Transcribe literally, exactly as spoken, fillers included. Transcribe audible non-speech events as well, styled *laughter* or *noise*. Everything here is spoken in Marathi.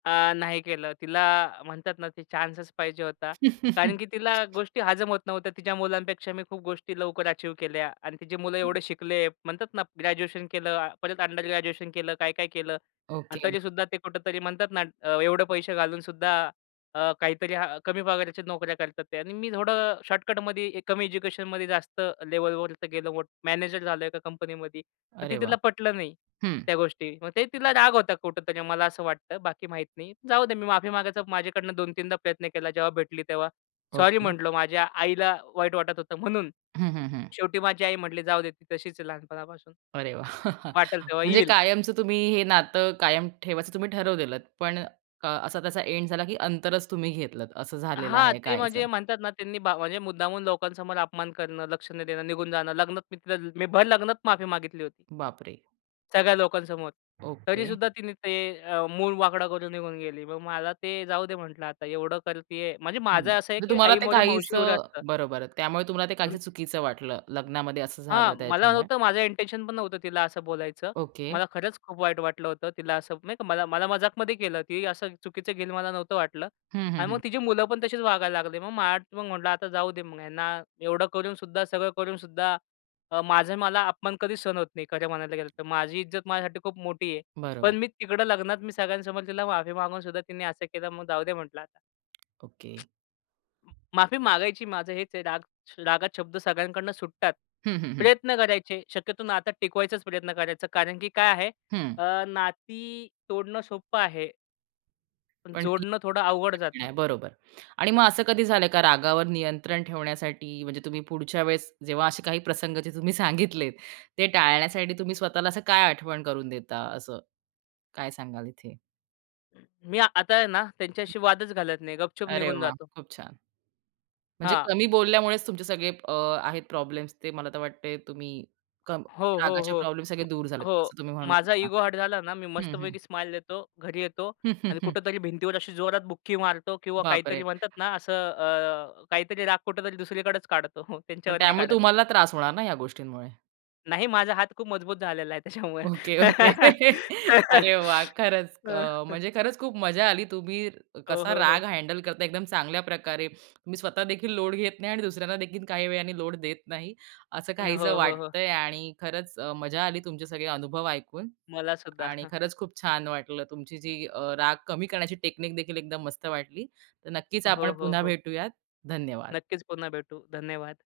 अ, नाही केलं. तिला म्हणतात ना, ते चान्सच पाहिजे होता. कारण *chuckles* की तिला गोष्टी हजम होत नव्हत्या. तिच्या मुलांपेक्षा मी खूप गोष्टी लवकर अचीव्ह केल्या आणि तिची मुलं हं. एवढे शिकले, म्हणतातना ग्रॅज्युएशन केलं, परत अंडर ग्रॅज्युएशन केलं, काय-काय केलं अन् ओके. तरीसुद्धा ते कुठेतरी म्हणतात ना अ, एवढे पैसे घालूनसुद्धा अ, काहीतरी अ, कमी पगाराच्या नोकऱ्या करतात ते आणि मी थोडं शॉर्टकटमध्ये, कमी एज्युकेशनमध्ये जास्त लेव्हलवर गेलो, मॅनेजर झालो एका कंपनीमध्ये, पण ते अरे वाह! तिला पटलं नाही, हं. त्या गोष्टी. मग ते तिला राग होता कुठेतरी, मला असं वाटतं. बाकी माहीत नाही. जाऊदे मी माफी मागायचं माझ्याकडनं दोन तीन प्रयत्न केला. जेव्हा भेटली, तेव्हा सॉरी ओके. म्हंटलो. माझ्या आईला वाईट वाटत होतं म्हणून. हं, हं, हं. शेवटी माझी आई म्हटली, "जाऊदे ती तशीच आहे लहानपणापासून. अरे वाह! वाटेल *chuckles* तेव्हा म्हणजे येईल". कायमचं तुम्ही हे नातं कायम ठेवायचं तुम्ही ठरवलेत, पण अ, असा तसा एंड झाला की अंतरच तुम्ही घेतलंत, असं झालेलं हां, आहे ते काहीसं. म्हणजे म्हणतात ना त्यांनी बा म्हणजे मुद्दामहून लोकांसमोर अपमान करणं, लक्ष न देणं, निघून जाणं, लग्नात मी तिला मी भर लग्नात माफी मागितली होती. बापरे! सगळ्या लोकांसमोर. ओके. तरीसुद्धा तिनी ते अ, मूळ वाकडा करून निघून गेली. मग मला ते जाऊदे म्हंटलं, आता एवढं करतीये, म्हणजे हं, माझं असं आहे, म्हणजे की तुम्हाला आई ते मरो मावशी उरो काहीसं असतं. बरोबर, त्यामुळे तुम्हाला ते काहीसं पण चुकीचं वाटलं, लग्नामध्ये असं हां, झालं मला त्याच्यामुळे. नव्हतं, माझं इंटेन्शन पण नव्हतं तिला असं बोलायचं. ओके. मला खरंच खूप वाईट वाटलं होतं, तिला असं नाही का. मला मला, मजाकमध्ये केलं ती असं चुकीचं घेईल, मला नव्हतं वाटलं हं, हं, आणि मग हं. तिची मुलं पण तशीच वागायला लागली. मग मला पण म्हंटल, आता जाऊ दे मग, ह्यांना एवढं करूनसुद्धा, सगळं करूनसुद्धा अ, माझं मला अपमान कधीच सहन होत नाही खरं म्हणायला गेलं तर. माझी इज्जत माझ्यासाठी खूप मोठी आहे, बरोबर. पण मी तिकडं लग्नात मी सगळ्यांसमोर तिला माफी मागूनसुद्धा तिने असं केलं, मग जाऊदे म्हंटलं आता. ओके. माफी मागायची माझं हेच आहे राग श रागात शब्द सगळ्यांकडनं सुटतात. हं, हं, हं. प्रयत्न करायचे, शक्यतो नातं टिकवायचाच प्रयत्न करायचा, कारण की काय आहे हं. अ, नाती तोडणं सोपं आहे. पण पण ती जोडणं थोडं अवघड ऐकत जातं. नाही बरोबर आणि मग असं कधी झालंय का रागावर नियंत्रण ठेवण्यासाठी म्हणजे तुम्ही पुढच्या वेळेस, जेव्हा असे काही प्रसंग जे तुम्ही सांगितलेत, ते टाळण्यासाठी तुम्ही स्वतःला असं काय आठवण करून देता असं, काय सांगाल इथे? मी आता आहे ना त्यांच्याशी वादच घालत नाही. गपचूप अरे निघून वाह! जातो. खूप छान. म्हणजे हां. कमी बोलल्यामुळेच तुमचे सगळे अ, आहेत प्रॉब्लेम्स ते मला तर वाटतंय तुम्ही कम हो, हो, रागाचे हो, प्रॉब्लेम्स सगळे मग दूर झालेत, हो, असं तुम्ही म्हणू माझा शकता. इगो हार्ट झाला ना, मी हं, हं. मस्तपैकी स्माईल देतो, घरी येतो हं, हं, आणि हं. कुठेतरी भिंतीवर अशी जोरात बुखी मारतो किंवा काहीतरी बापरे! म्हणतात ना असं अ, काहीतरी राग कुठेतरी दुसरीकडेच काढतो, *chuckles* पण त्यांच्यावर नाही त्यामुळे काढत. तुम्हाला त्रास होणार ना या गोष्टींमुळे. नाही. माझा हात खूप मजबूत झालेला आहे त्याच्यामुळे. Okay, okay. अरे वाह! खरंच क अ, *giggles* म्हणजे खरंच खूप मजा आली तुम्ही क हो, कसा हो, हो. राग हँडल करता एकदम चांगल्या प्रकारे. तुम्ही स्वतः देखील लोड घेत नाही आणि दुसऱ्यांनादेखील काही वेळाने लोड देत नाही, असं अ, काहीसं हो, हो, हो. वाटतंय आणि खरंच अ, मजा आली तुमचे सगळे अनुभव ऐकून मलासुद्धा. आणि *chuckles* खरंच खूप छान वाटलं तुमची जी अ, राग कमी करण्याची टेकनिकदेखील एकदम मस्त वाटली. तर नक्कीच आपण हो, हो, पुन्हा हो. भेटूयात. धन्यवाद. नक्कीच पुन्हा भेटू. धन्यवाद.